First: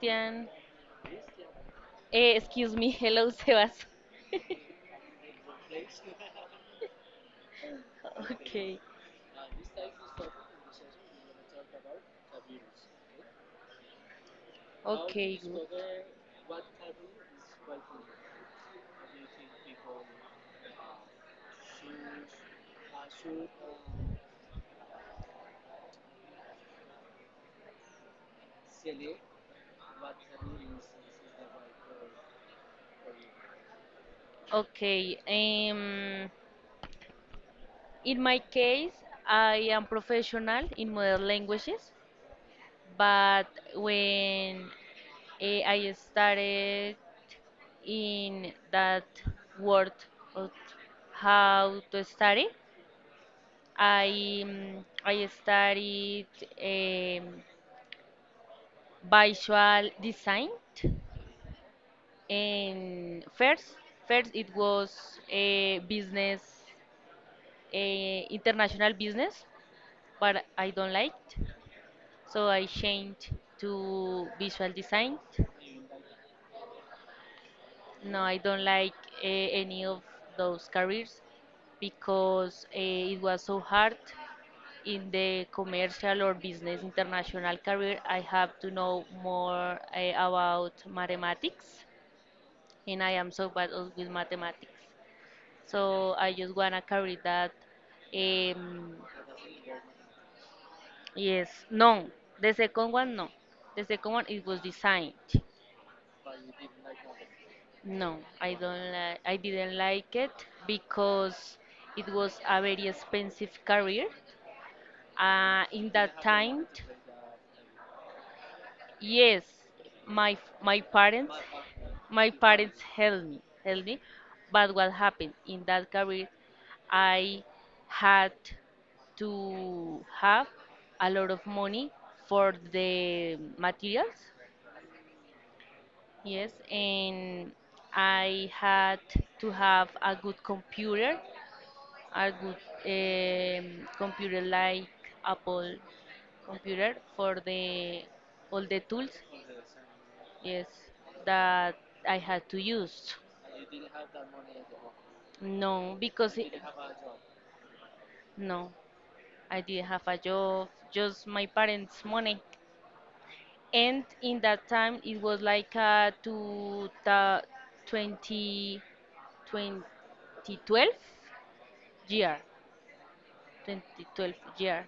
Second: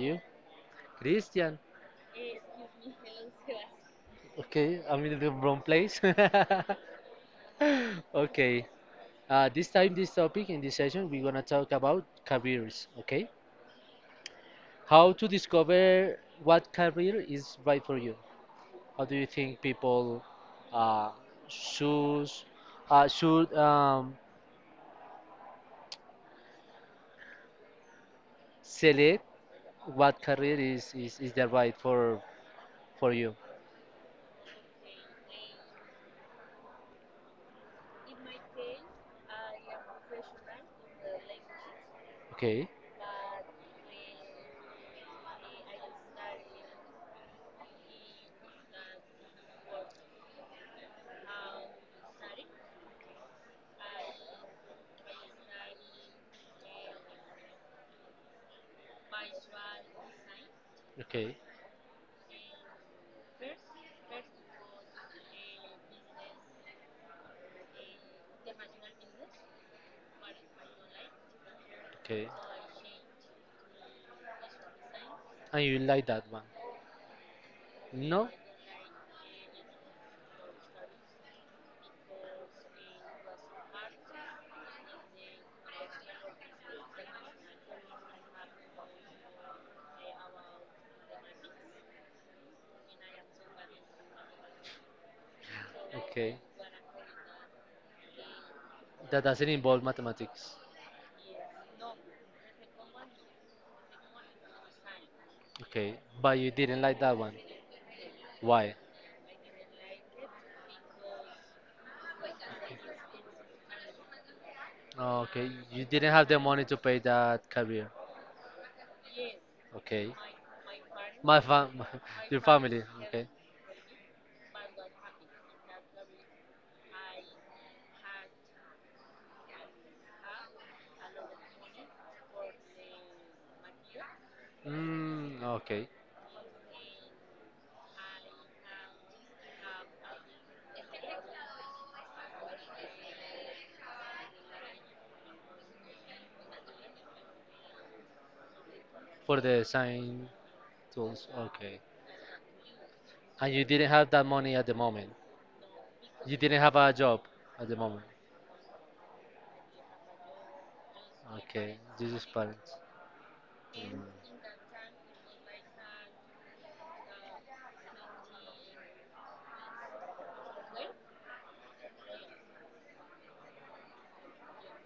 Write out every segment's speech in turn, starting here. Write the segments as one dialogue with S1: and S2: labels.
S1: you?
S2: Christian.
S1: Christian.
S2: Excuse me. Hello, Sebas.
S1: Okay, I'm in the wrong place. Okay.
S2: Okay.
S1: This time, this topic in this session, we're gonna talk about careers. Okay, how to
S2: Okay, good.
S1: discover what career is right for you. How do you think people uh, should should select what career is, the right for you?
S2: Okay. In my case, I am professional in modern languages,
S1: Okay,
S2: but when I started in that world of how to study, I studied um, visual design,
S1: okay,
S2: and first it was a business, a international business, but I don't like,
S1: okay.
S2: so I changed to visual design.
S1: And you like that one?
S2: No,
S1: No?
S2: I don't like any of those careers because it was so hard in the commercial or business international career, I have to know more about mathematics, and I am so bad with mathematics. So I
S1: Okay.
S2: just wanna carry that. Um,
S1: That doesn't involve mathematics.
S2: yes, no. The second one, no. The second one, it was designed.
S1: Okay. But you didn't like that one.
S2: No, I
S1: Why?
S2: don't like. I didn't like it because it was a very expensive career.
S1: Oh, okay. You
S2: In
S1: didn't
S2: that
S1: have the
S2: time,
S1: money to pay that career.
S2: yes,
S1: Okay.
S2: my parents,
S1: My fam,
S2: my
S1: your
S2: parents
S1: family.
S2: helped
S1: Okay.
S2: me, helped me. But what happened in that career, I had to have a lot of money for the materials.
S1: Mm, okay.
S2: Yes, and I had to have a good computer like Apple computer for the all the tools.
S1: For the sign
S2: Yes,
S1: tools.
S2: that
S1: Okay.
S2: I had to use.
S1: And you didn't have that money at the moment.
S2: No, because
S1: You didn't have a job at the moment.
S2: no, I didn't have a job, just my
S1: Okay.
S2: parents'
S1: This is
S2: money.
S1: parents.
S2: And
S1: Mm.
S2: in that time, it was like 202012 year, 2012 year,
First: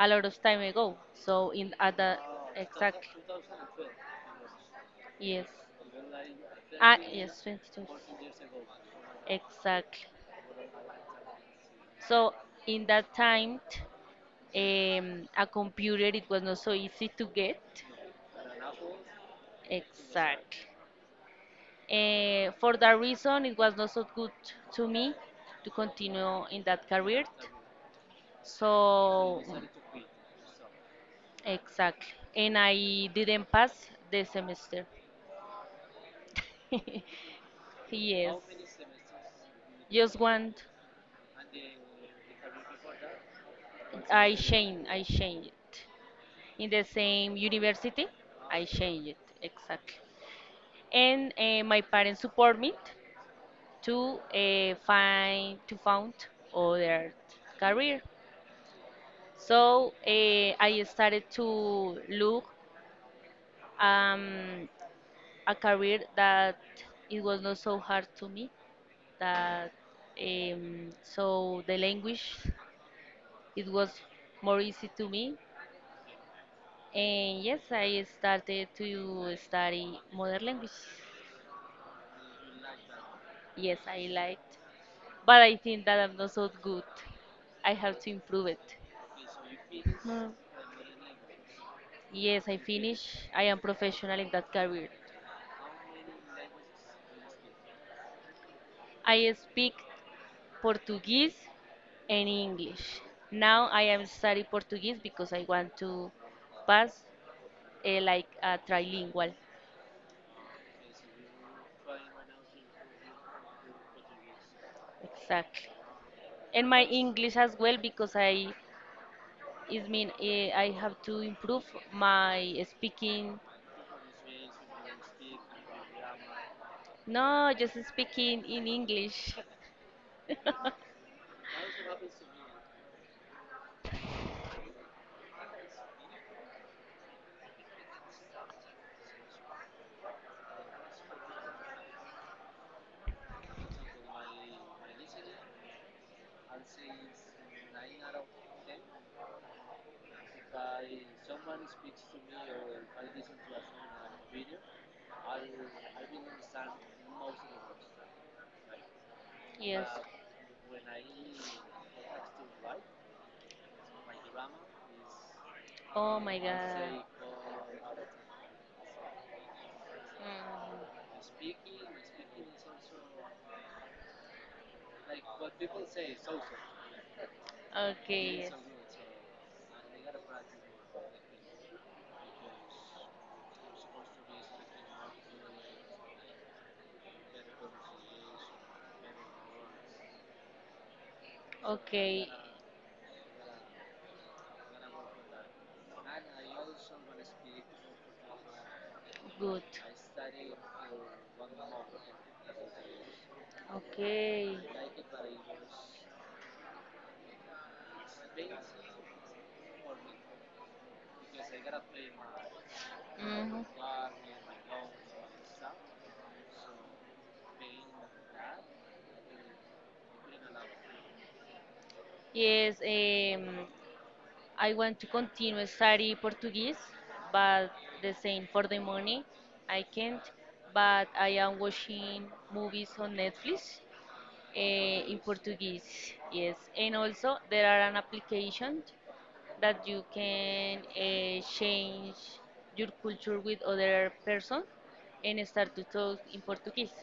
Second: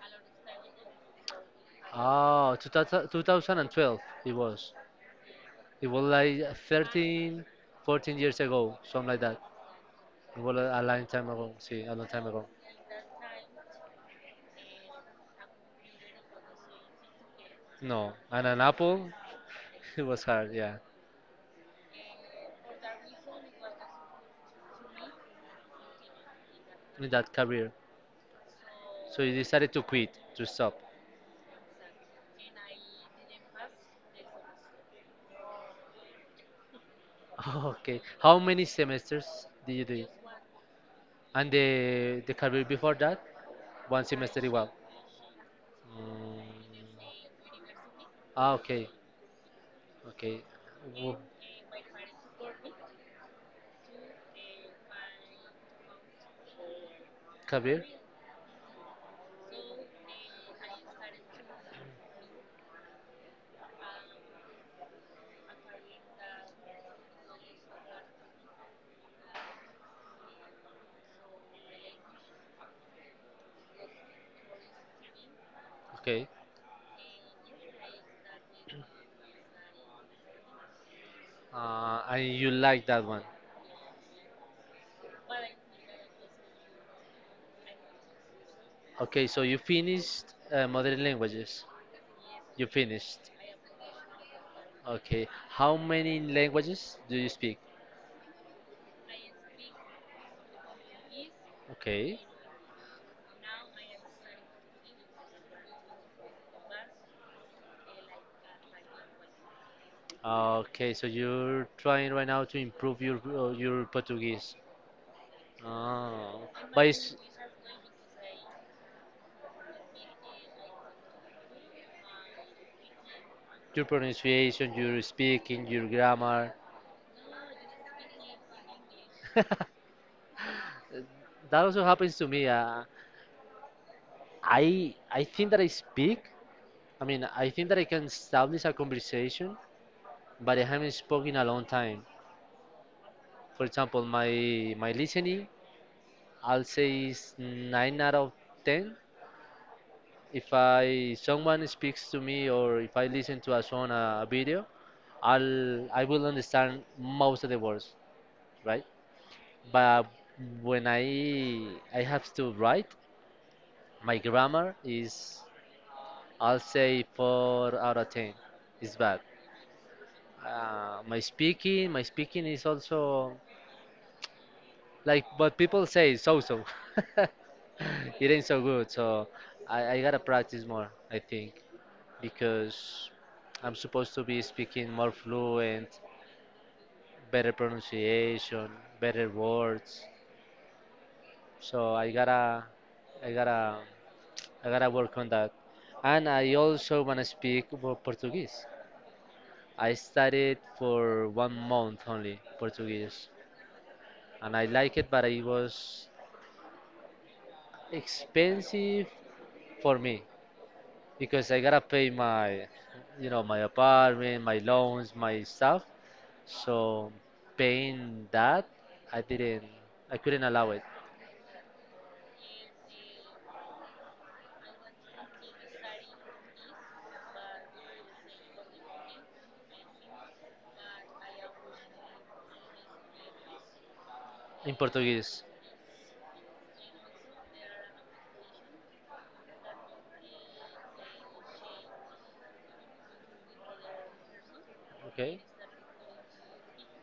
S2: a lot of time ago. So in at the
S1: Oh,
S2: exactly,
S1: 2012 it was.
S2: yes,
S1: It was like
S2: yes,
S1: 13,
S2: 2012,
S1: 14 years ago, something like that.
S2: exactly.
S1: It was a long time ago. See, a long time
S2: So
S1: ago.
S2: in that time. A computer, it was not so easy to get.
S1: No, and an apple, it was hard,
S2: Exactly.
S1: yeah,
S2: For that reason, it was not so good to me to continue in that
S1: in
S2: career.
S1: that career. So you
S2: So,
S1: decided to quit, to stop.
S2: exactly. And I didn't pass the semester.
S1: Okay.
S2: Yes.
S1: How many semesters did you do it?
S2: Just one.
S1: And the career before that, one
S2: I
S1: semester as well.
S2: changed. I changed it. In the
S1: Mm.
S2: same university,
S1: Ah,
S2: I
S1: okay,
S2: changed it. Exactly.
S1: okay. Wo-
S2: And my parents support me to find to found other
S1: Career,
S2: career. So I started to look um, a career that it was not so hard to me. That so the language it was more easy to me.
S1: okay.
S2: And yes, I started to study modern language.
S1: And you like that one?
S2: Yes, I liked, but I think that I'm not so good. I have to improve it.
S1: Okay, so you finished
S2: Hmm.
S1: mother languages.
S2: Yes, I
S1: You
S2: finish.
S1: finished.
S2: I am professional in that career.
S1: Okay, how many languages do you speak?
S2: I speak Portuguese
S1: Okay.
S2: and English. Now I am study Portuguese because I want to pass like a trilingual.
S1: Okay, so you're trying right now to improve your Portuguese.
S2: Exactly.
S1: Oh,
S2: And my
S1: but s-
S2: English as well because I it mean I have to improve my speaking.
S1: your pronunciation, your speaking, your grammar.
S2: No, just speaking in English.
S1: That also happens to me. I think that I speak. I mean, I think that I can establish a conversation, but I haven't spoken in a long time. For example, my listening, I'll say is 9 out of 10. If I someone speaks to me or if I listen to a song, a video, I will understand most of the words, right?
S2: Yes.
S1: But when I have to write, my grammar is,
S2: Oh my
S1: I'll say,
S2: God.
S1: 4 out of 10. It's bad. My speaking is
S2: Mm.
S1: also like, but people say so so. It
S2: Okay,
S1: ain't
S2: yes.
S1: so good. So I gotta practice more, I think, because I'm supposed to be speaking more fluent, better pronunciation, better words. So
S2: Okay,
S1: I gotta, I gotta work on that. And I also wanna speak more Portuguese.
S2: good.
S1: I studied for 1 month only Portuguese, and
S2: Okay.
S1: I like it, but it was expensive for me, because I gotta pay my, my
S2: Mhm.
S1: apartment, my loans, my stuff. So paying that, I didn't, I couldn't allow it
S2: Yes, I want to continue study Portuguese, but the same for the money, I can't. But I am watching movies on Netflix,
S1: in
S2: in
S1: Portuguese.
S2: Portuguese. Yes, and also there are an application that you can change your culture with other person
S1: Okay,
S2: and start to talk in Portuguese,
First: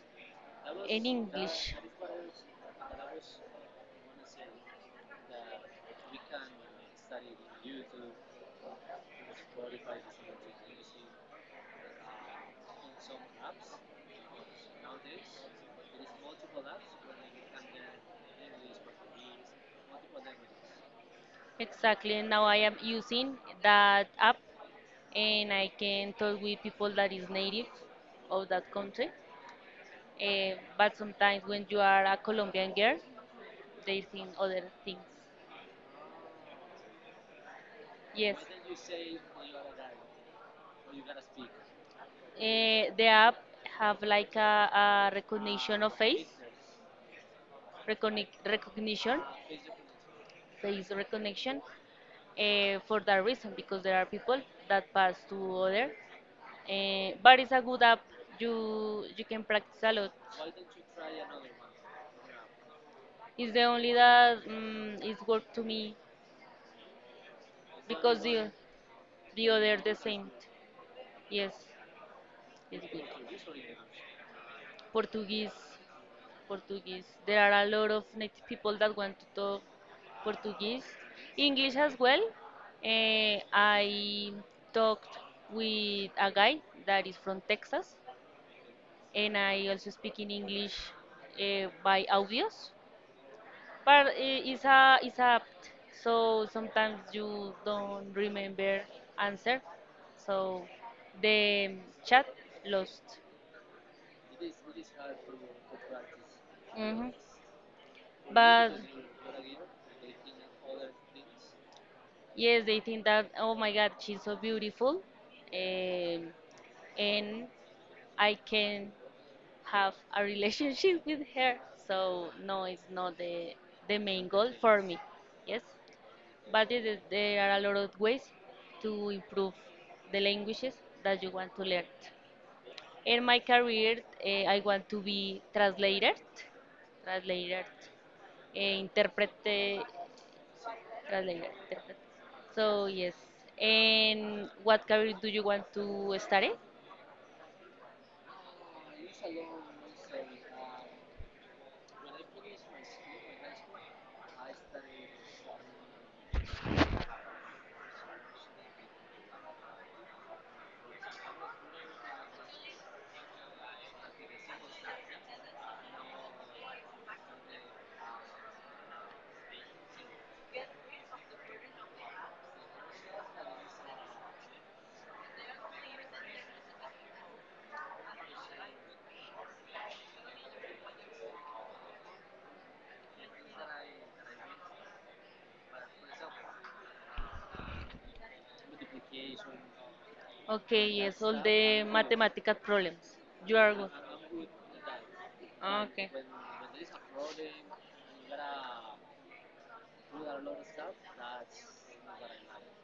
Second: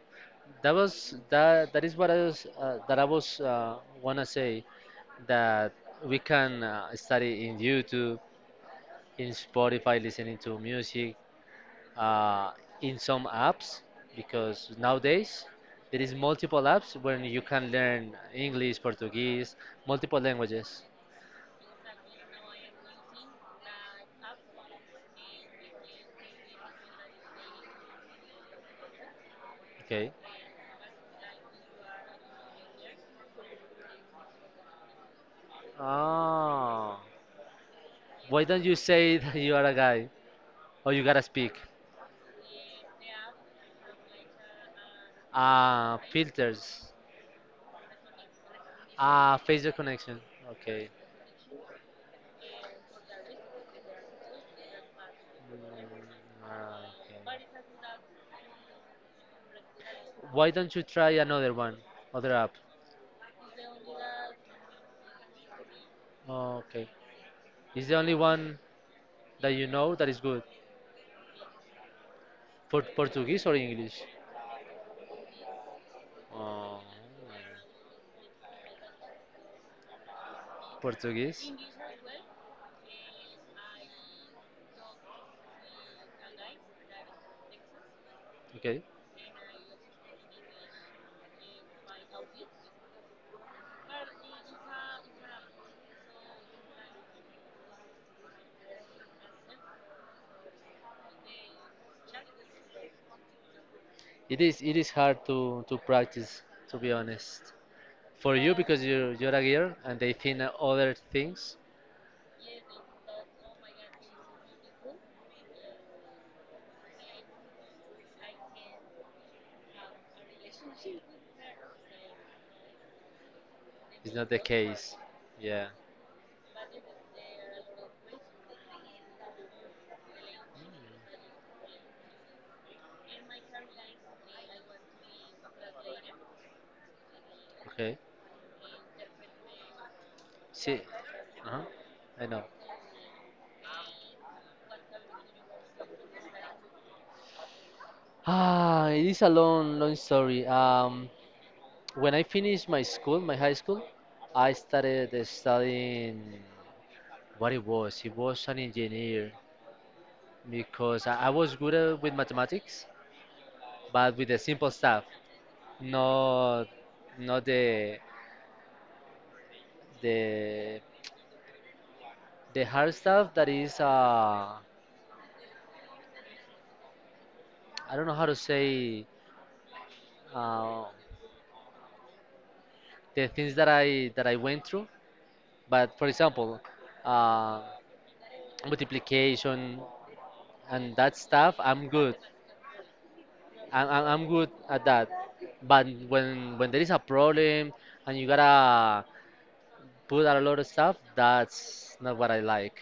S1: that
S2: in
S1: was that.
S2: English.
S1: That is what I was that I was wanna say that we can study in YouTube, in Spotify, listening to music, uh, in some apps because nowadays there is multiple apps when you can learn English, Portuguese, multiple languages.
S2: Exactly, and now I am using that app and I can talk with people that is native of that country.
S1: Okay.
S2: But sometimes when you are a Colombian girl, they think other things.
S1: Ah,
S2: Yes.
S1: why don't you say that you are a guy or you gotta speak?
S2: The app have like a recognition of
S1: Ah,
S2: face,
S1: filters.
S2: recognition,
S1: Ah, facial connection. Okay.
S2: face recognition, for that reason because there are people that pass to
S1: Mm,
S2: other.
S1: okay.
S2: But it's a good app. You can practice a lot.
S1: Why don't you try another one, other app?
S2: It's the only that is work to me
S1: Okay. Is the only
S2: because the
S1: one
S2: the
S1: that you
S2: other the
S1: know that is
S2: same.
S1: good
S2: Yes, it's
S1: for Portuguese or
S2: good.
S1: English?
S2: Portuguese.
S1: Uh,
S2: Portuguese. There are a lot of native people that want to talk Portuguese,
S1: Portuguese.
S2: English as well. I talked with a guy that is from Texas,
S1: Okay.
S2: and I also speak in English by audios. But it's a apt, so sometimes you don't remember answer, so the chat lost.
S1: It is hard to practice, to be
S2: Mhm.
S1: honest. For you,
S2: But
S1: because you're a girl and they think that other things,
S2: yes, they think that, oh my God, she's so beautiful, um, and I can have a relationship with her. So no, it's not the
S1: is not
S2: main
S1: the
S2: goal for
S1: case.
S2: me. Yes,
S1: Yeah.
S2: but it is, there are a lot of ways to improve the languages that you want to learn. In my career, I want to be translator, translator,
S1: Okay.
S2: interprete
S1: See.
S2: Tras la
S1: Uh-huh.
S2: perfect.
S1: I know.
S2: So yes, and what career do you want to study?
S1: Ah, it is a long, long story. When I finished my school, my high school, I started studying what it was. He was an engineer because I was good at, with mathematics, but with the simple stuff, not not the the hard stuff that is, I don't know how to say, uh, the things that I went through. But for example, uh, multiplication
S2: Okay,
S1: and that
S2: yes, all
S1: stuff,
S2: the
S1: I'm good.
S2: mathematical problems. You are
S1: I'm,
S2: good.
S1: I'm I'm good at that. But
S2: Okay.
S1: when there is a problem and you gotta put a lot of stuff, that's not what I like.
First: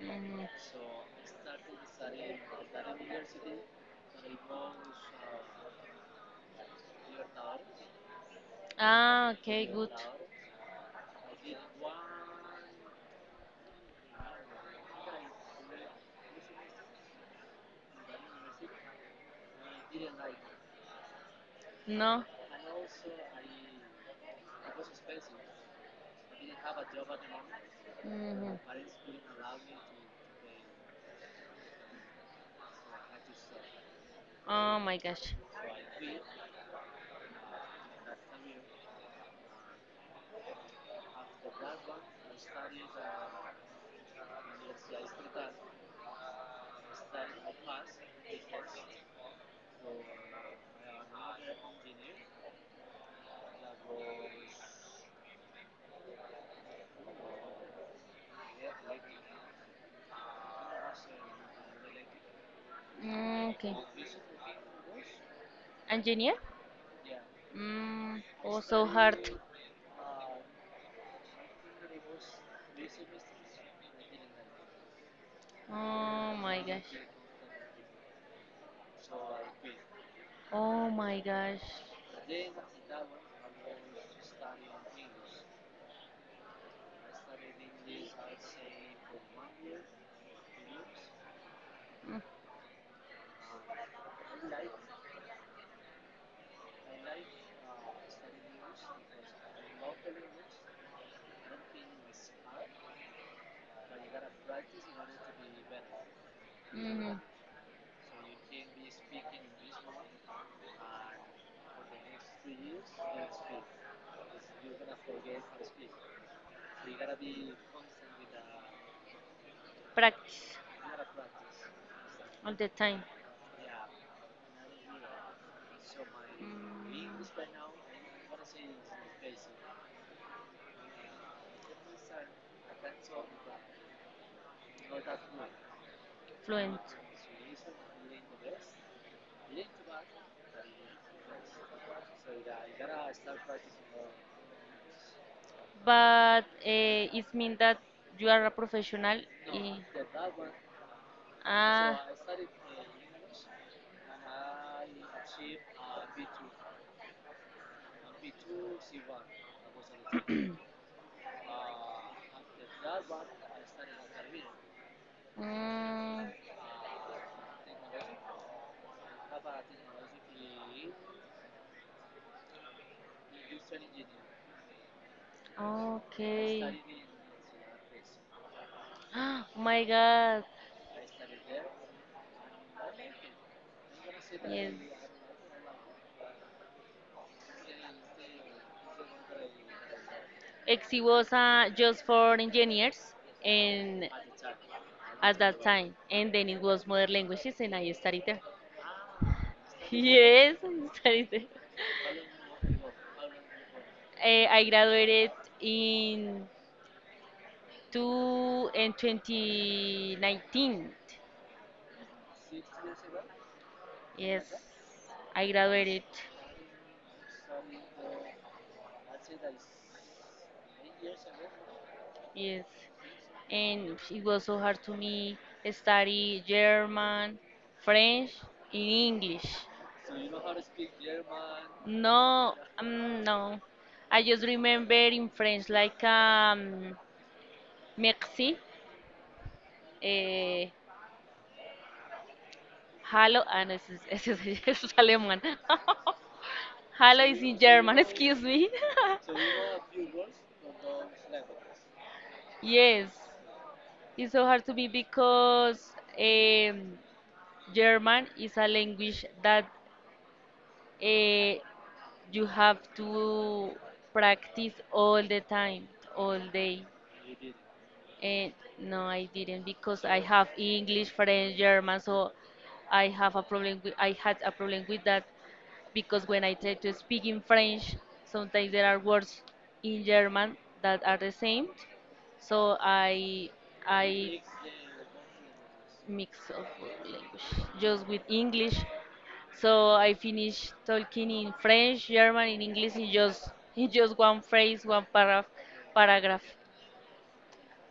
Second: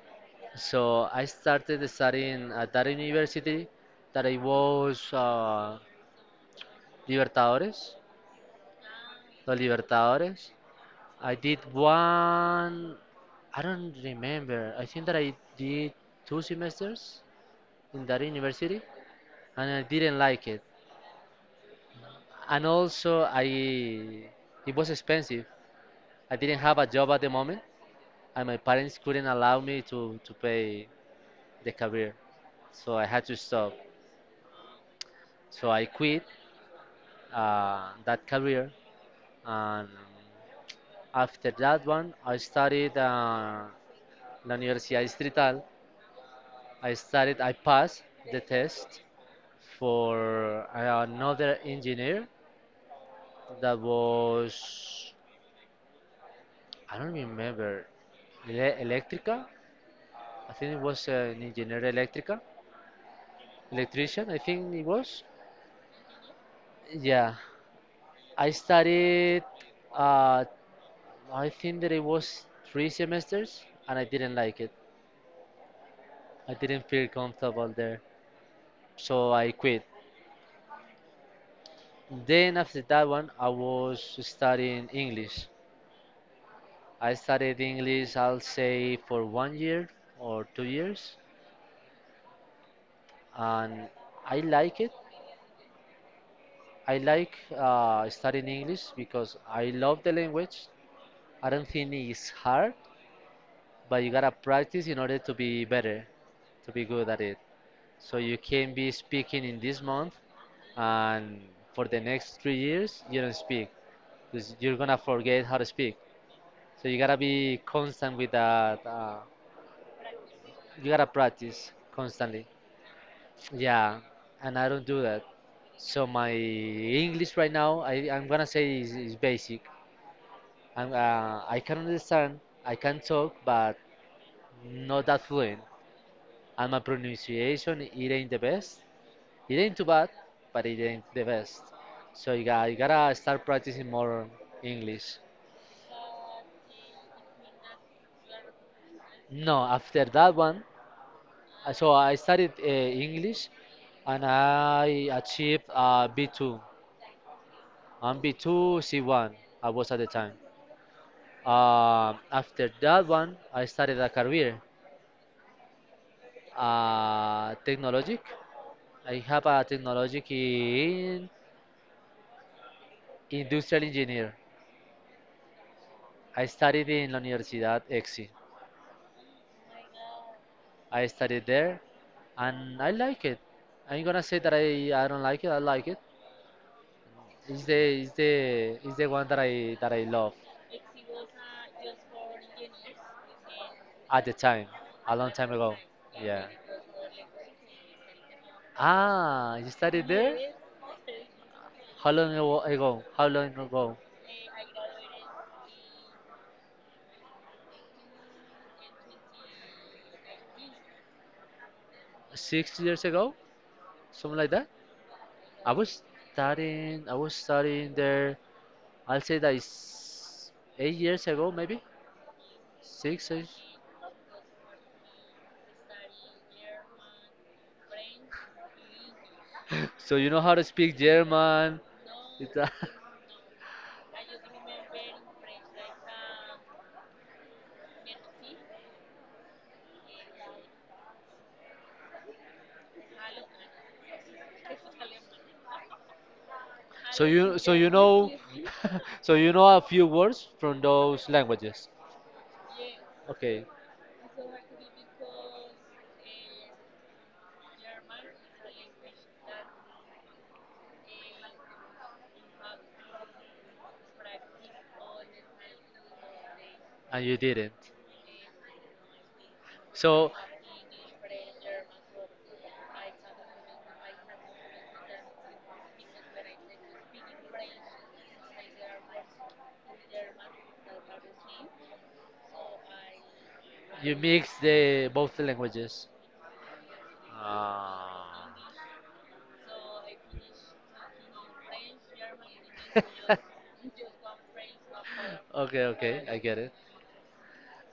S2: Mm.
S1: So I started studying at that university that I was, Libertadores,
S2: Ah,
S1: the
S2: okay, good.
S1: Libertadores. I did one, I don't remember, I think that I did two semesters in that university and I didn't like it.
S2: No.
S1: And also, it was expensive. I didn't have a job at the moment and my
S2: Hmm.
S1: parents couldn't allow me to pay the career. So I had to stop.
S2: Oh my gosh.
S1: So I quit that career, and after that one, I studied La Universidad Distrital. I studied. I passed the test for another engineer that was, I don't remember, electrica. I think it was an engineer electrica,
S2: Mm, okay.
S1: electrician. I think it was.
S2: Engineer?
S1: Yeah,
S2: Mm,
S1: I
S2: oh, so hard.
S1: studied uh, I think that it was three semesters and I didn't like it.
S2: Oh
S1: I
S2: my
S1: didn't
S2: gosh.
S1: feel comfortable there. So I quit.
S2: Oh my gosh.
S1: Then after that one, I was studying English. I studied English, I'll say, for 1 year or 2 years.
S2: Mm,
S1: And I like it. I like studying English because I love the language. I don't think it's hard, but you gotta practice in order to be better, to be good
S2: mm,
S1: at it. So you can be speaking in this month, and for the next 3 years, you don't speak because you're gonna forget how to speak. So you gotta be constant with that. Uh,
S2: practice
S1: you gotta practice constantly.
S2: all the time.
S1: Yeah, and I don't do that. So my
S2: Mm,
S1: English right now, I'm gonna say is basic. I can understand, I can talk, but not that fluent. And my
S2: fluent.
S1: pronunciation, it ain't the best. It ain't too bad, but it ain't the best. So you gotta start practicing more English.
S2: But it means that you are a professional.
S1: No, after that one, so
S2: Ah.
S1: I studied English and I achieved B2. I'm B2, C1, I was at the time. After that one, I started a career,
S2: Mm,
S1: technologic. I have a technologic in industrial engineer. I
S2: okay.
S1: studied in la Universidad EXI.
S2: My God.
S1: I studied there, and I like it. I'm gonna say that
S2: Yes.
S1: I don't like it. I like it. It's the one that I love
S2: Exi was just for engineers and
S1: at the time, a long
S2: at
S1: time
S2: that
S1: ago.
S2: time. And
S1: Yeah.
S2: then it was modern languages and I studied there.
S1: Ah, you studied there?
S2: Yes, I studied there.
S1: How long ago? How long ago?
S2: I graduated in two and 2019.
S1: 6 years ago, something like
S2: Yes,
S1: that.
S2: I
S1: I was
S2: graduated.
S1: I was studying there. I'll say that it's 8 years ago, maybe
S2: Yes.
S1: six. Eight.
S2: And it was so hard to me study German, French, and English.
S1: So you know how to speak German. It's
S2: No,
S1: a-
S2: no. I just remember in French like merci, eh, hello, and eso es, eso es alemán. Hello is in
S1: So you
S2: German,
S1: know
S2: excuse me.
S1: a few words from those languages.
S2: Yes,
S1: Okay,
S2: it's so hard to me because um, German is a language that uh, you have to practice all the time, all day.
S1: and you didn't.
S2: And no, I didn't because I
S1: So
S2: have English, French, German, so I had a problem with that because when I try to speak in French, sometimes there are words in German that are the same. So I
S1: you
S2: I
S1: mix the both languages.
S2: mix of language just with
S1: Ah.
S2: English so I finished talking in French, German, in English in just in just one phrase, one paragraph.
S1: Okay, okay, I
S2: Paragraph.
S1: get it.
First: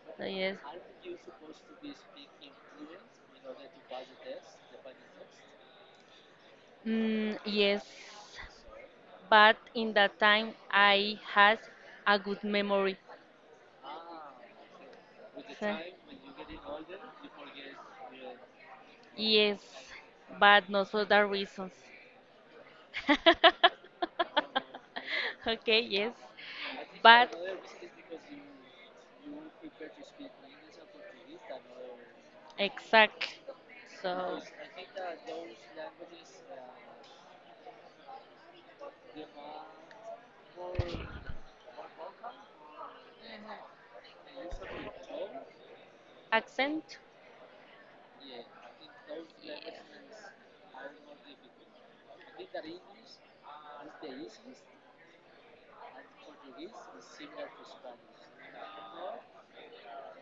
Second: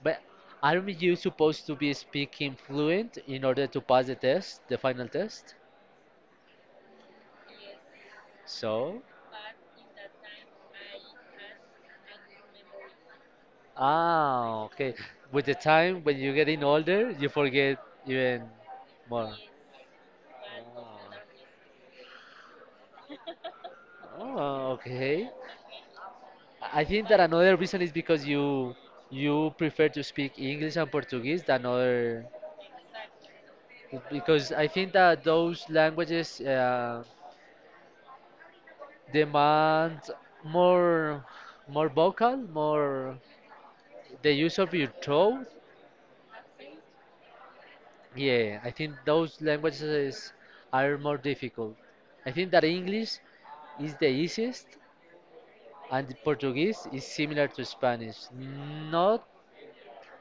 S1: But
S2: So yes.
S1: aren't you supposed to be speaking fluent in order to pass the test, the final test?
S2: Mm, yes.
S1: So,
S2: But in that time, I had a good memory.
S1: okay. With the
S2: So-
S1: time, when you're getting older, you forget even more.
S2: Yes, but not for that reasons.
S1: Ah, oh, okay.
S2: Okay. Yes,
S1: I think that
S2: but.
S1: another reason is because you prefer to speak English and Portuguese than other,
S2: Exact. So
S1: because I think that those languages demand more more vocal, more the use of your throat.
S2: accent.
S1: Yeah, I think those languages are more difficult. I think that English is the easiest and the Portuguese is similar to Spanish. Not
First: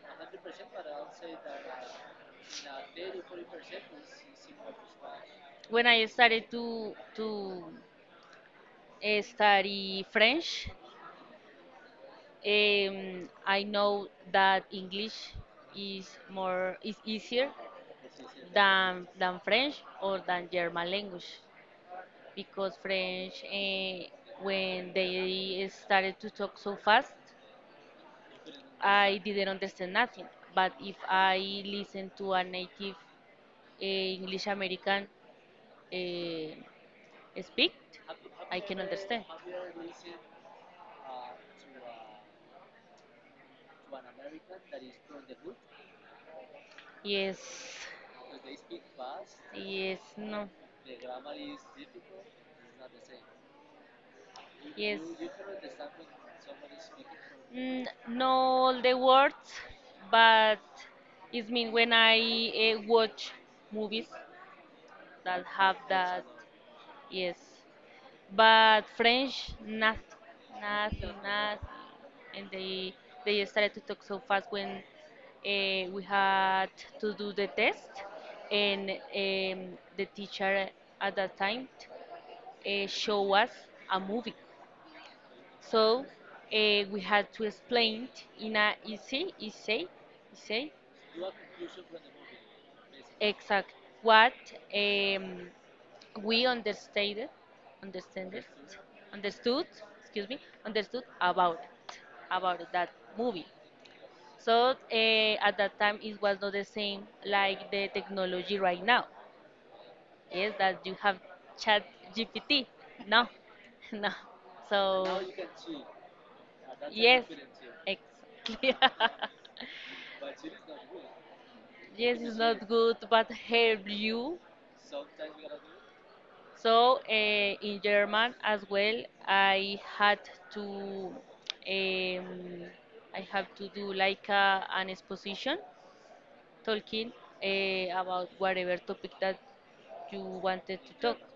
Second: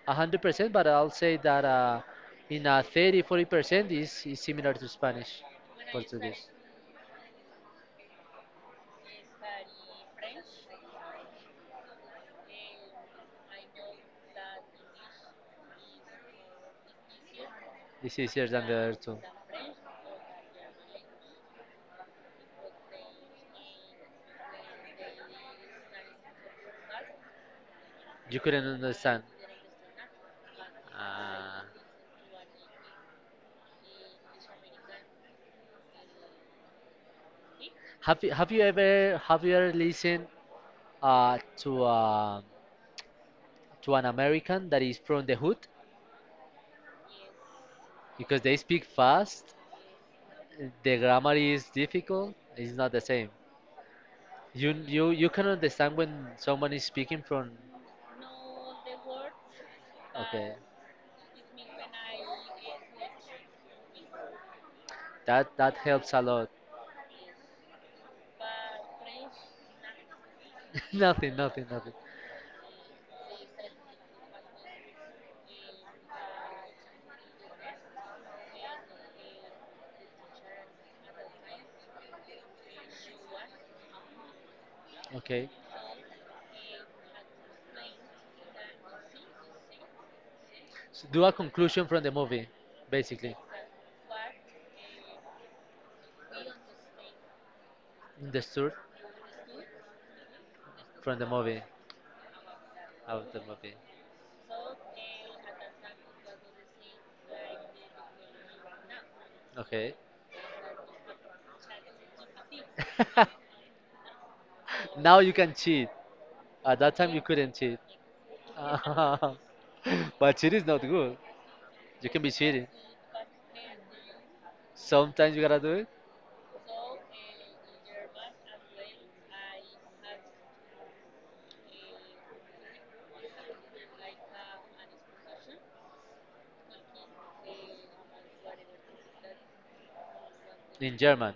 S1: 100%, but I'll say that, in a 30 40% is similar to Spanish.
S2: When I
S1: Portuguese.
S2: started to study French, I know that English is more is easier
S1: It's easier than the other
S2: than
S1: two.
S2: than French or than German language because French when they started to talk so fast
S1: You couldn't understand.
S2: I didn't understand nothing but if I
S1: Ah.
S2: listen to a native English American eh, speak, I can understand.
S1: Have you ever listened, uh, to uh, to an American that is from the hood,
S2: Yes,
S1: because they speak fast,
S2: yes, no,
S1: the grammar is difficult. It's not the same.
S2: yes.
S1: You can understand when someone is speaking from.
S2: Mm, no all the words,
S1: Okay,
S2: but it's mean when I watch movies
S1: that
S2: that
S1: that
S2: have
S1: helps a
S2: that.
S1: lot.
S2: Yes, but French, nothing, nothing,
S1: Nothing, nothing,
S2: nothing.
S1: nothing.
S2: And they started to talk so fast when we had to do the test, and the teacher at that time show us a movie.
S1: Okay,
S2: So we had to explain in a easy, easy, easy.
S1: so do a conclusion from the movie, basically.
S2: Exact. What um, we understated, understanded,
S1: Understood
S2: understood, excuse me, understood
S1: from the movie,
S2: it, about that
S1: out of the
S2: movie.
S1: movie.
S2: So at that time, it was not the same like the technology right now.
S1: Okay,
S2: Yes, that you have Chat GPT. No, no.
S1: now
S2: So
S1: you can cheat. At that time, you
S2: yes,
S1: couldn't cheat.
S2: exactly.
S1: But cheat is not good. You
S2: Yes,
S1: can be
S2: it's not
S1: cheating.
S2: good, but help you.
S1: Sometimes you gotta do it
S2: So in German as well, to um, I have to do like an exposition, talking about whatever topic that you wanted to
S1: in
S2: talk
S1: German,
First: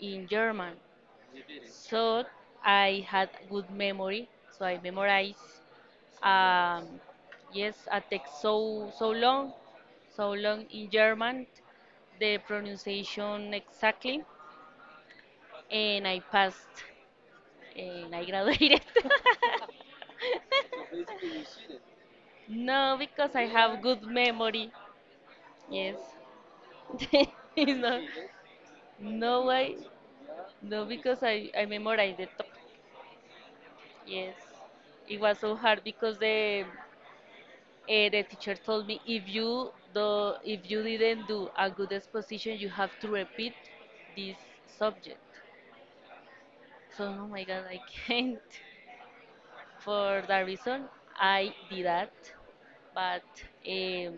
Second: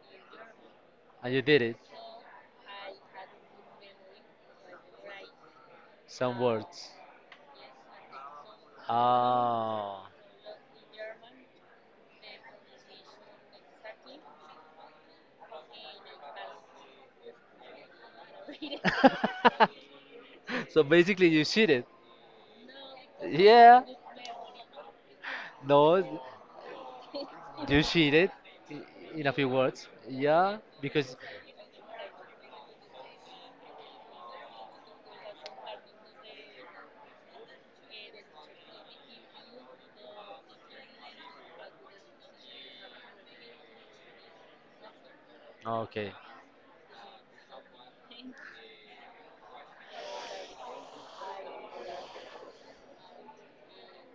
S2: in German.
S1: and you did it.
S2: So I had good memory, so I memorized.
S1: Some
S2: Um,
S1: words.
S2: yes, a text so long,
S1: Oh,
S2: so long in German, the pronunciation exactly and I passed and I graduated.
S1: so basically, you cheated.
S2: No, because I have
S1: Yeah.
S2: good memory. Yes.
S1: No, you
S2: No,
S1: cheated. i- In a
S2: no,
S1: few words. Yeah,
S2: no, because
S1: because
S2: I memorized the top. Yes. It was so hard because the teacher told me if if you didn't do a good exposition, you have to repeat this subject.
S1: okay,
S2: So, oh my God, I can't. For that reason, I did that, but um,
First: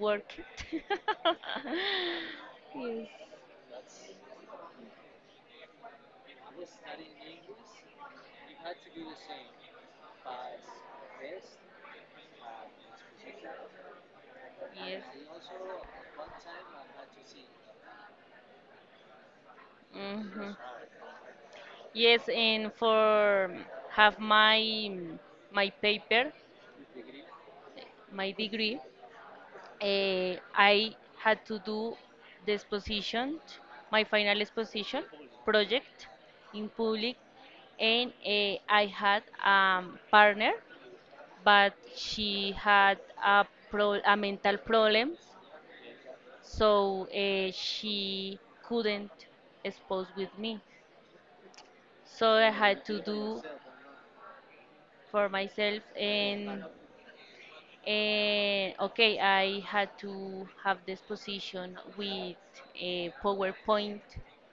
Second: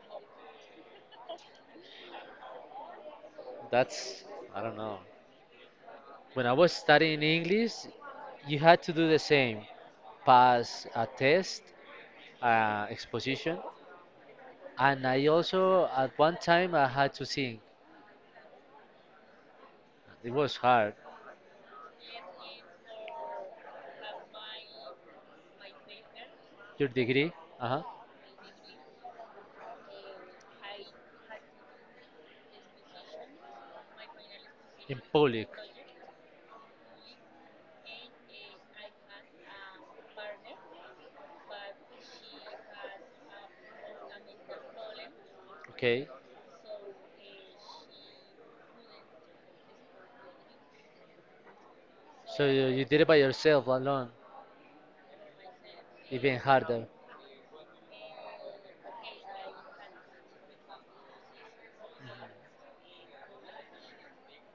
S2: work it.
S1: that's I don't know. When I was studying English, you had to do the same: pass a test, exposition.
S2: Yes.
S1: And I
S2: Yes.
S1: also, at one time, I had to sing. It
S2: Hmm.
S1: was hard.
S2: Yes, and for have my paper,
S1: Your degree? Uh-huh.
S2: my degree, I had to do the exposition, my final
S1: In
S2: exposition
S1: public.
S2: project in public, and I had a partner, but she had a mental problem
S1: Okay.
S2: so she couldn't expose with me so
S1: So
S2: I
S1: you
S2: had
S1: did
S2: to
S1: it by
S2: do
S1: yourself alone,
S2: for myself.
S1: even
S2: and
S1: harder.
S2: and okay, I had to have this position with a PowerPoint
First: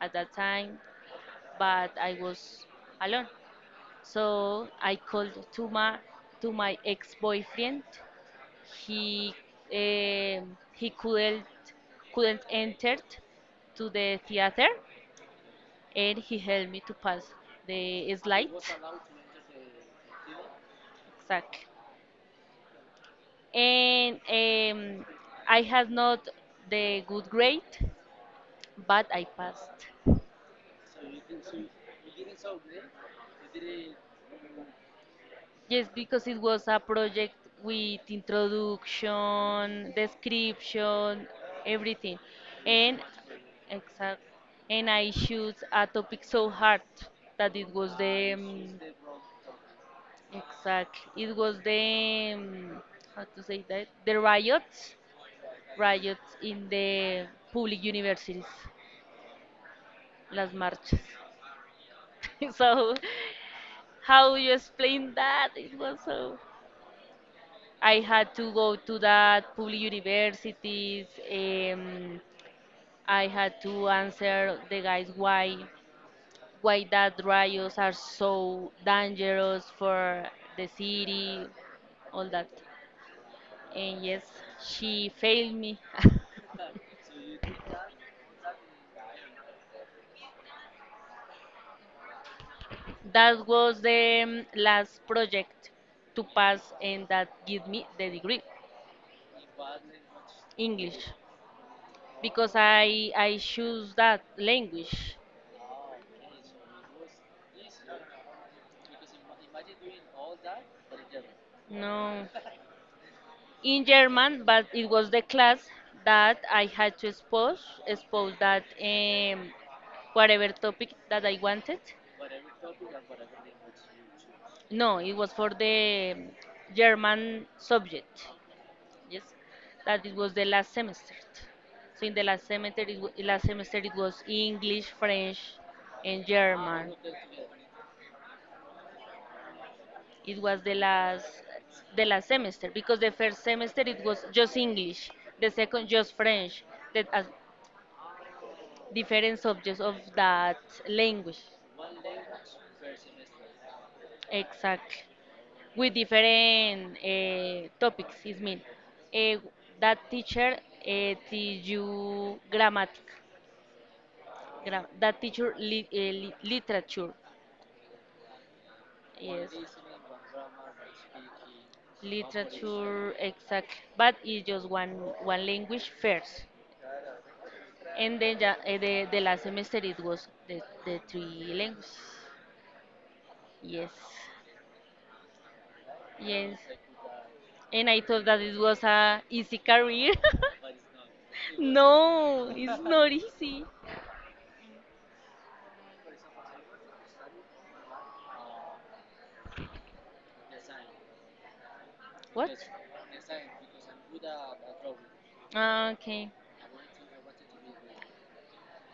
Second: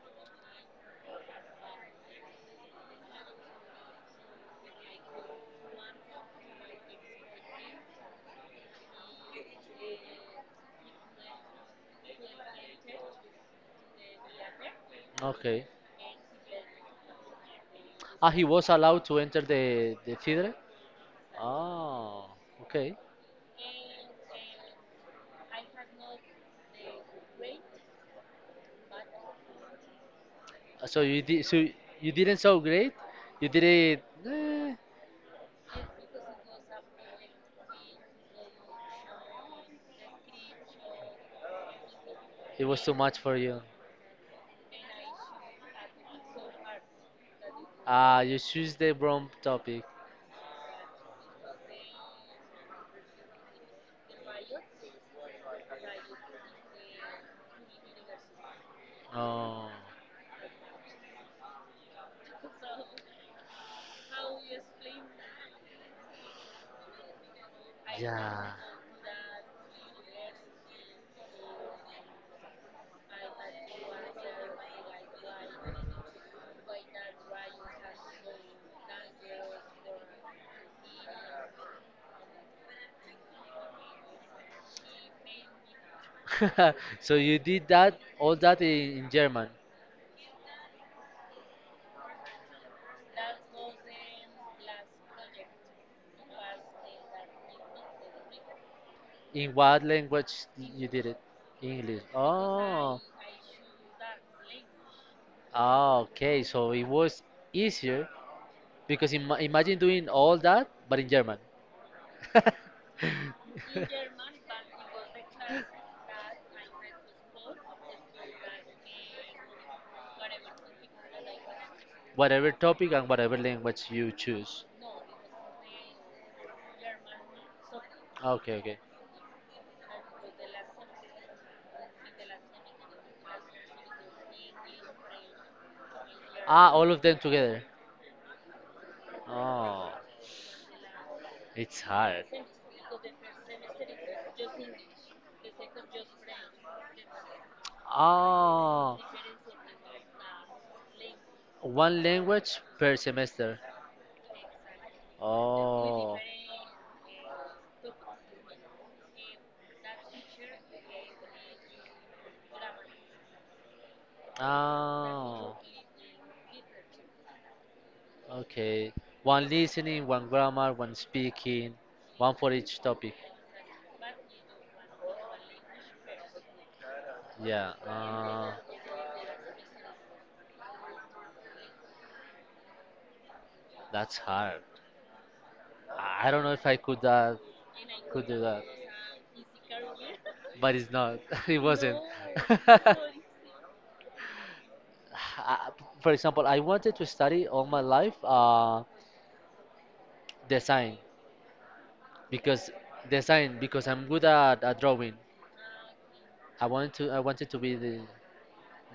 S2: at that time, but I was alone, so I called to my ex-boyfriend. He um, he couldn't enter to the theater
S1: Okay.
S2: and he helped me to pass the
S1: Ah, he
S2: slide.
S1: was allowed to enter the theater?
S2: Exactly.
S1: Oh, okay.
S2: And I had not the good grade, but I passed.
S1: Ah, so you did, so you didn't so great. You did it. Eh,
S2: Yes, because it was a project with introduction, description, everything.
S1: it was too
S2: And
S1: much for you.
S2: exact. And I choose a topic so hard that it was the
S1: You choose the wrong topic.
S2: exact. It was the how to say that the riots in the public universities,
S1: Oh,
S2: las marchas. So, how you explain that? It was so. I had to
S1: yeah.
S2: go to that public universities. Um, I had to answer the guys why that riots are so dangerous for the city, all that. And yes, she failed me.
S1: So you did that all that in German.
S2: That was the last project to pass and that give me the degree.
S1: In what language you did
S2: English,
S1: it? English.
S2: because
S1: Oh.
S2: I choose that language.
S1: Ah, okay. So it was easier because im imagine doing all that, but in German,
S2: No, in German, but it was the class that I had to expose that whatever topic that I wanted.
S1: whatever topic and whatever language you choose.
S2: No, it was for the German subject.
S1: Okay, okay.
S2: Yes, that it was the last semester. So in the last semester, last semester it was English, French, and
S1: Ah, all
S2: German.
S1: of them together. Oh,
S2: It was
S1: it's
S2: the
S1: hard.
S2: last semester because the first semester it was just English, the second just French, the
S1: Oh,
S2: different subjects of that language.
S1: one language per semester.
S2: Exactly. With
S1: Oh,
S2: different topics, is mean. Uh, that teacher teach you grammar. Gra- that teacher
S1: ah,
S2: li- eh, li- Literature.
S1: okay. One
S2: Yes.
S1: listening, one grammar, one speaking, one for each topic.
S2: Literature, exactly. But it's just one language first,
S1: Yeah.
S2: and then
S1: Uh,
S2: ja, the last semester it was the three languages. Yes.
S1: that's hard. I don't know
S2: Yes.
S1: if I could that
S2: And I thought
S1: could
S2: that
S1: do
S2: it
S1: that
S2: was a easy career.
S1: But it's not. It wasn't.
S2: No, it's not easy.
S1: I- For example, I wanted to study all my life design
S2: What?
S1: because design because I'm good at drawing.
S2: Ah, okay.
S1: I wanted to be the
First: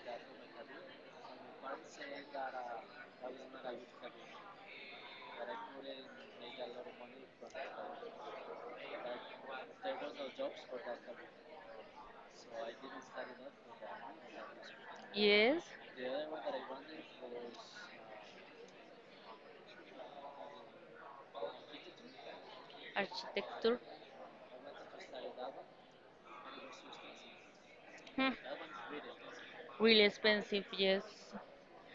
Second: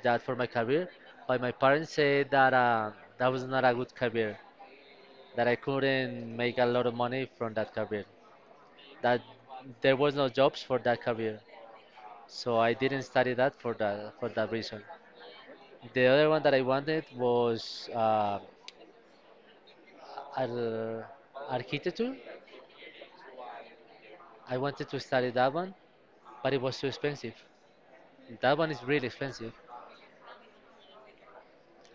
S1: that for my career, but my parents said that that was not a good career, that I couldn't make a lot of money from that career, that there was no jobs for that career, so I didn't study that for that reason.
S2: Yes.
S1: The other one that I wanted was ar- architecture.
S2: Architecture.
S1: I wanted to study that one, but it was too expensive.
S2: Hmm.
S1: That one is really expensive.
S2: Really expensive, yes.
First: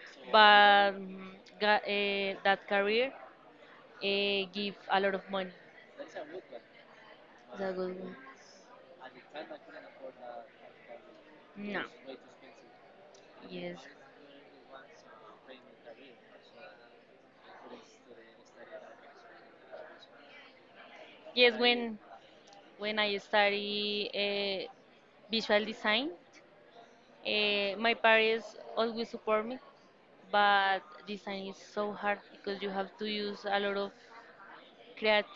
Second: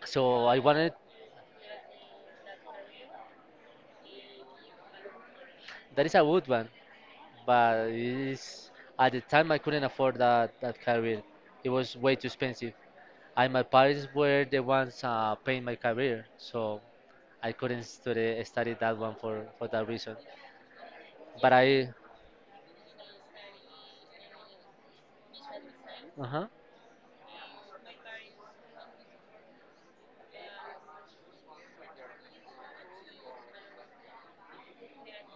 S1: So I wanted
S2: But that career give a lot of money.
S1: that is a good one,
S2: It's a
S1: but
S2: good one.
S1: it's, at the time I couldn't afford that career. It
S2: No.
S1: was way too expensive. And my
S2: Yes.
S1: parents were the ones paying my career, so I couldn't study that one for that reason. But
S2: Yes,
S1: I,
S2: when I study visual design,
S1: uh-huh,
S2: my parents always support me, but design is so hard because you have to use a lot of creat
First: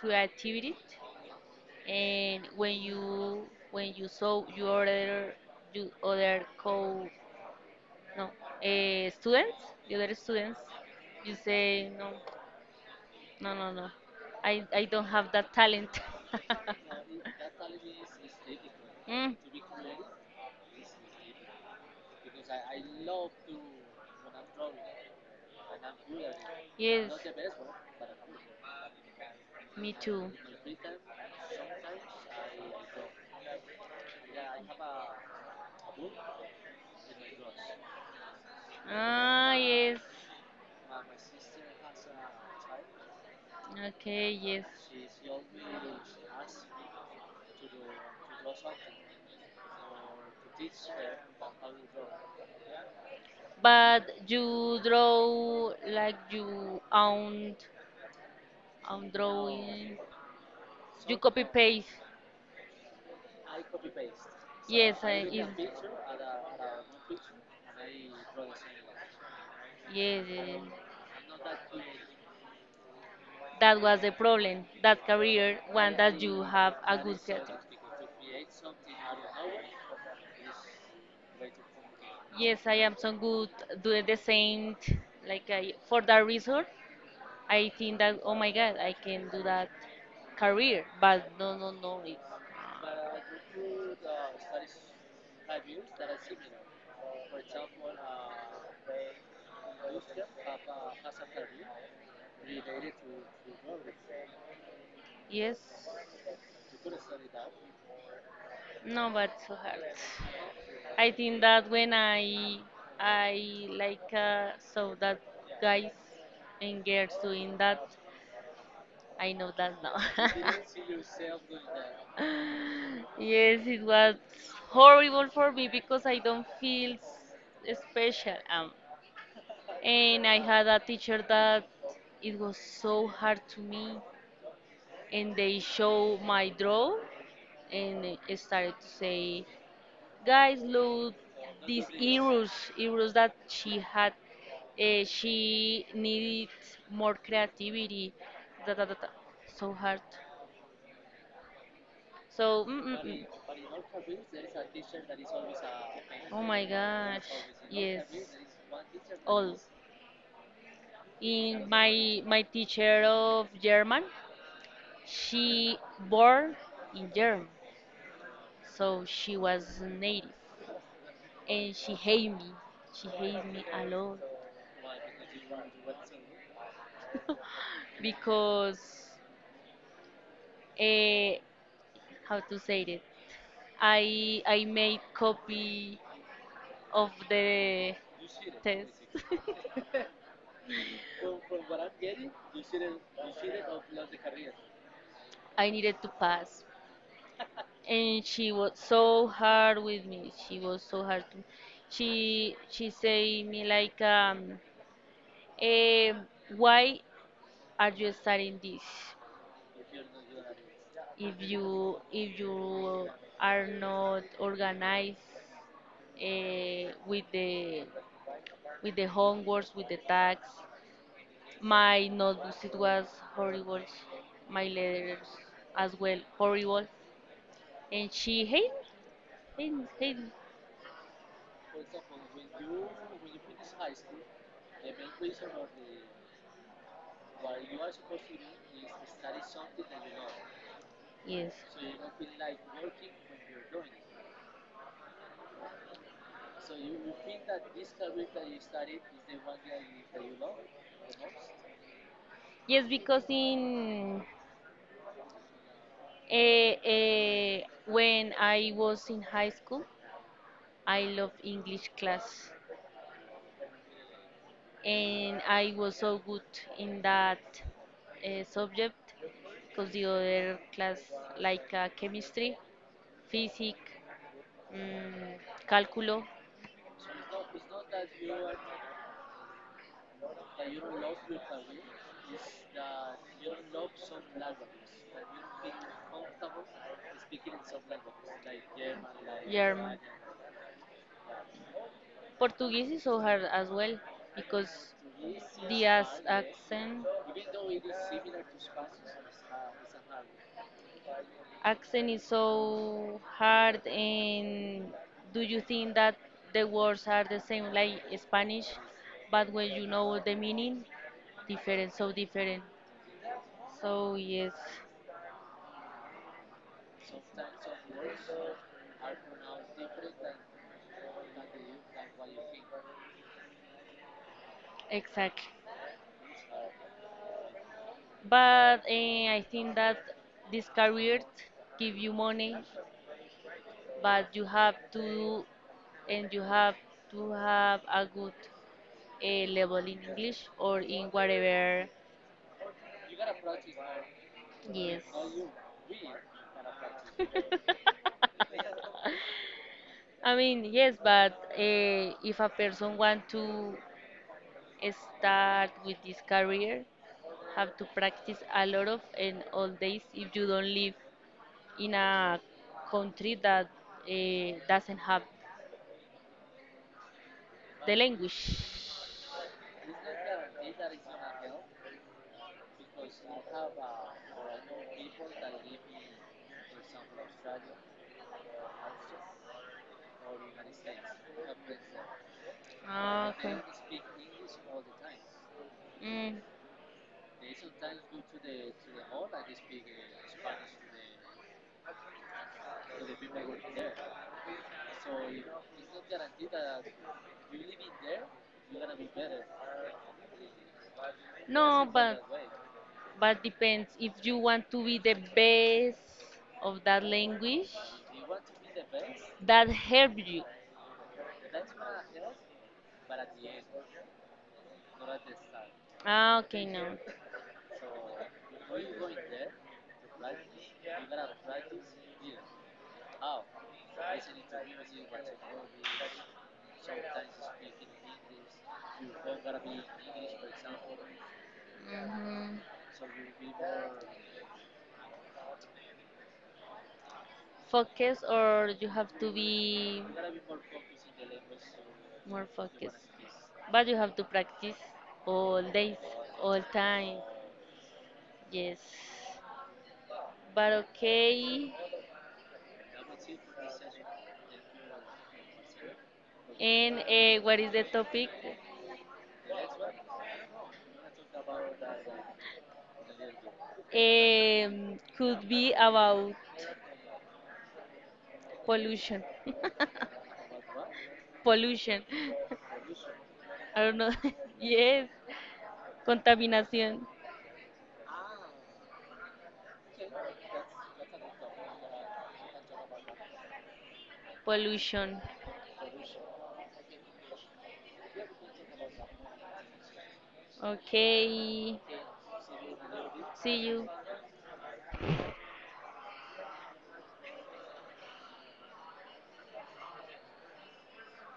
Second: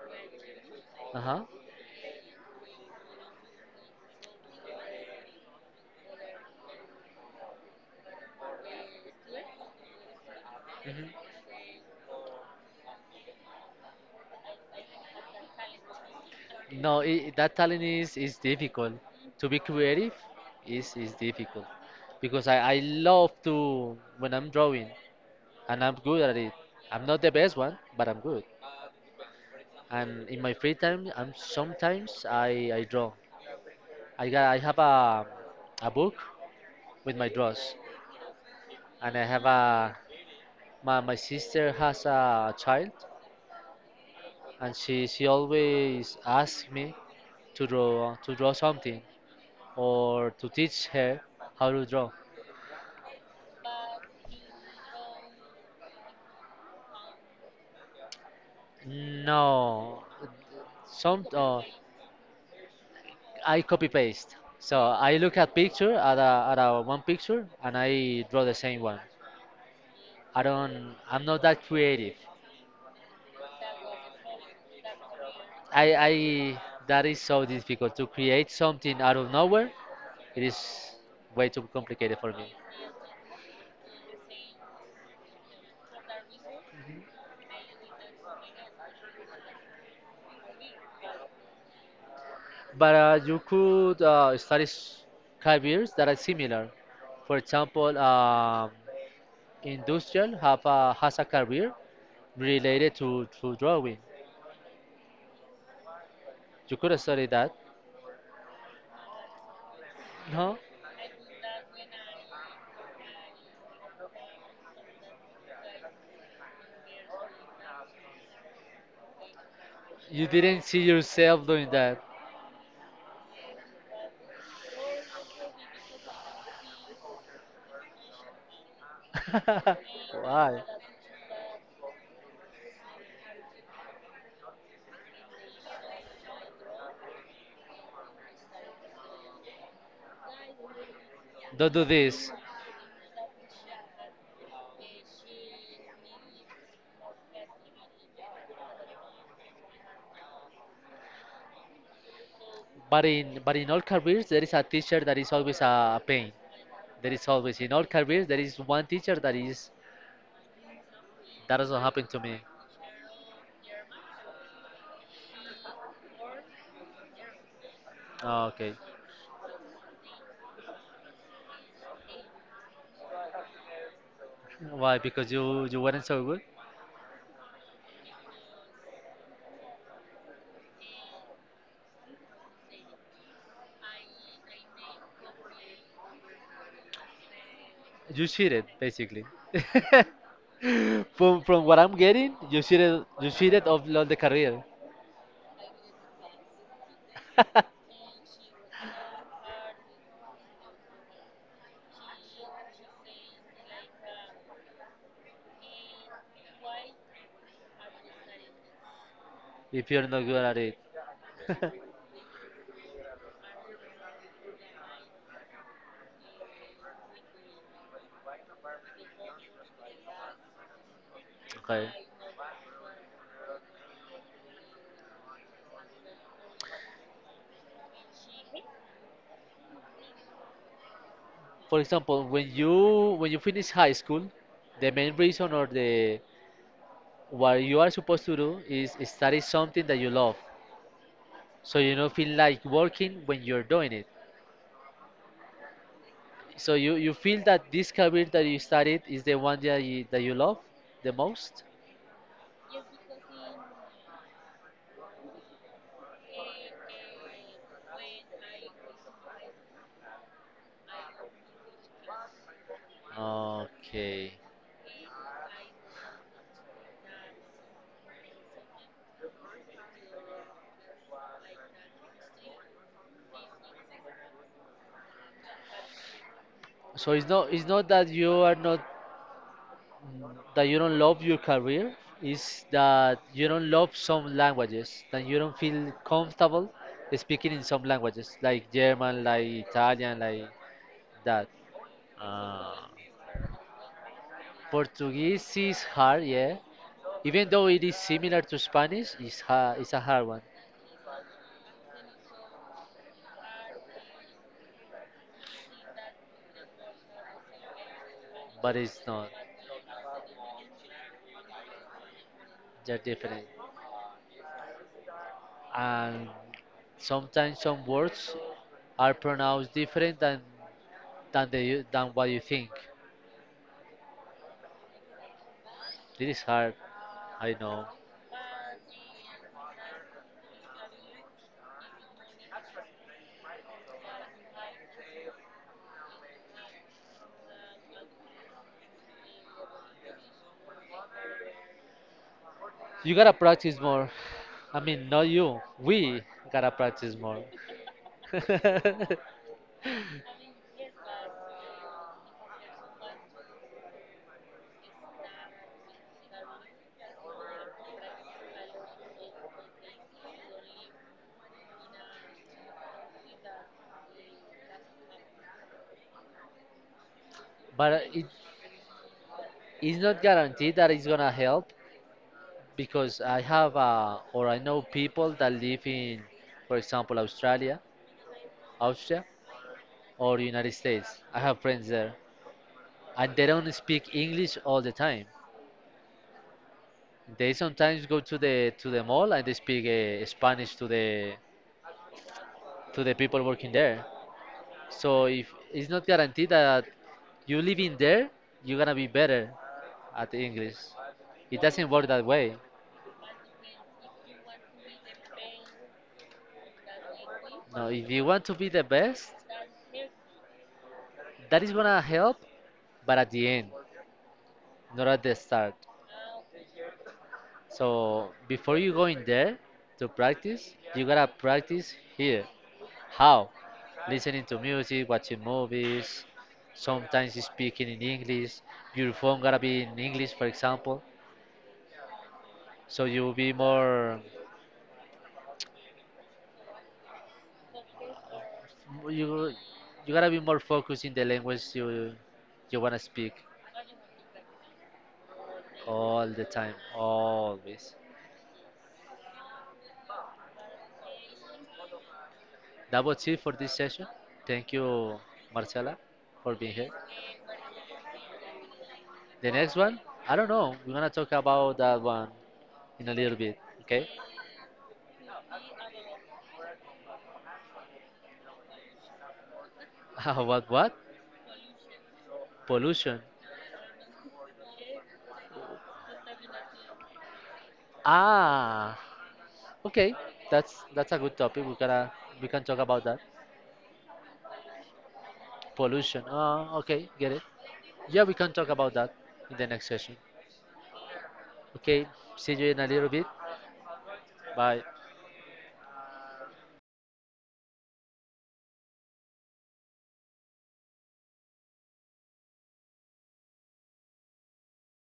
S2: creativity,
S1: uh-huh,
S2: and when you saw your other you other co no students the other students,
S1: mhm.
S2: you say no, I, don't have that talent.
S1: No, I that talent is difficult.
S2: Mm,
S1: To be creative is difficult because I love to when I'm drawing and I'm good at it. I'm
S2: yes,
S1: not the best one, but I'm good.
S2: me
S1: And
S2: too.
S1: in my free time I'm sometimes I draw. I have a book with my draws, and I have
S2: Ah,
S1: a
S2: yes,
S1: my sister has a child,
S2: okay, yes.
S1: and she always asks me to draw something or to teach her how to draw.
S2: But you draw like you own own drawing.
S1: No,
S2: You
S1: some
S2: copy paste.
S1: I copy paste, so
S2: Yes, I
S1: I
S2: is.
S1: look
S2: Yes,
S1: at picture at a one picture and I draw the same one.
S2: yes, yes.
S1: I'm not that creative.
S2: That was the problem. That career, one
S1: I
S2: that you have a
S1: that
S2: good
S1: is
S2: career.
S1: so difficult to create something out of nowhere. It is way too complicated for me.
S2: Yes, I am so good doing the same. Like I, for that reason, I think that oh my God, I can do that career. But no, no, no. It's,
S1: But you could study careers that are similar. For example, industrial has a career related to drawing.
S2: yes,
S1: You could study that.
S2: no, but so hard.
S1: No,
S2: I think that when I like saw that guys and girls doing that, I know that now.
S1: you didn't see yourself doing that.
S2: Yes, it was horrible for me because I don't feel special. And I
S1: Why?
S2: had a teacher that it was so hard to me, and they show my draw, and it started to say, "Guys, look,
S1: Don't do
S2: these
S1: this.
S2: heroes, that she had, she needed more creativity." Da, da, da, da. So hard. So mm, mm,
S1: But
S2: mm.
S1: in but in all careers, there is a teacher that is always a pain.
S2: Oh my
S1: There
S2: gosh,
S1: is always in all
S2: yes.
S1: careers there is one teacher that
S2: All.
S1: is that
S2: In
S1: doesn't happen to
S2: my
S1: me.
S2: teacher of German, she born in Germany,
S1: Oh, okay,
S2: so she was native, and she hate me. She hates me a lot
S1: why? Because you weren't so good.
S2: because, eh, how to say it? I made copy of the
S1: You cheated
S2: test.
S1: basically. From what I'm getting, you cheated of all the career.
S2: I needed to pass, and she was so hard with me. She was so hard. She say me like, eh, why are you studying this?
S1: If you're not good at it.
S2: If you are not organized eh, with the with the homeworks, with the tags,
S1: Okay.
S2: my notebooks it was horrible. My letters as well horrible, and she hate hate me.
S1: For example, when you finish high school, the main reason or the what you are supposed to do is study something that you love,
S2: Yes.
S1: so you don't feel like working when you're doing it. So you feel that this career that you studied is the one that you love the most?
S2: Yes, because in uh, uh, when I was in high school, I loved English class,
S1: Okay.
S2: and I was so good in that subject, because the other class like chemistry, physics, um, cálculo.
S1: So it's not that you are not that you don't love your career. It's that you don't love some languages, that you don't feel comfortable speaking in some languages, like German, like
S2: German.
S1: Italian, like that. Ah.
S2: Portuguese is so hard as well because
S1: Portuguese is
S2: the
S1: hard, yeah.
S2: accent,
S1: Even though it is similar to Spanish, it's hard, it's a hard one,
S2: is so hard. And do you think that the words are the same like Spanish,
S1: but it's not.
S2: but when you know the meaning, different, so different.
S1: They're different.
S2: So yes,
S1: And sometimes some words are pronounced different than the than what you think.
S2: exactly.
S1: It is hard, I know.
S2: But I think that this career give you money, but you have to and you have to have a good level in English or in whatever.
S1: You gotta practice more. I
S2: Yes.
S1: mean, not you. We gotta practice more.
S2: I mean, yes, but if a person want to start with this career, have to practice a lot of and all days if you don't live in a country that doesn't have the
S1: But it
S2: language.
S1: is not guaranteed that it's gonna help because I have or I know people that live in, for example, Australia, Austria, or United States. I have friends there,
S2: Ah,
S1: and they
S2: okay.
S1: don't speak English all the time.
S2: Mm.
S1: They sometimes go to the mall and they speak Spanish to the people working there. So if it's not guaranteed that you live in there, you're gonna be better at the English. It
S2: No,
S1: doesn't work that way.
S2: but depends if you want to be the best of that language,
S1: No, if you want to be the best,
S2: that help you.
S1: that is gonna help, but at the end, not at the start.
S2: Ah, okay, no.
S1: So before you go in there to practice, you gotta practice here. How? Listening to music, watching movies, sometimes speaking in English. Your phone gotta be in English, for example.
S2: Hmm.
S1: So you'll be more
S2: Focus, or you have to
S1: you
S2: be
S1: you gotta be more focused in the language
S2: more
S1: you wanna
S2: focused.
S1: speak
S2: But you have to practice all days,
S1: all the
S2: all
S1: time,
S2: time.
S1: always.
S2: Yes. But okay.
S1: That was it for this session. Thank you, Marcela, for being here.
S2: And what is the topic?
S1: The next one, I don't know. We're gonna talk about that one in a little bit, okay?
S2: Could be about pollution.
S1: What what?
S2: Pollution.
S1: Pollution.
S2: I don't know. Yes. Contaminación.
S1: Ah, okay, that's a good topic. We can talk about that.
S2: Pollution.
S1: Pollution. Okay, get it. Yeah, we can talk about that in the next session.
S2: Okay.
S1: Okay, see you in a little bit.
S2: See you.
S1: Bye.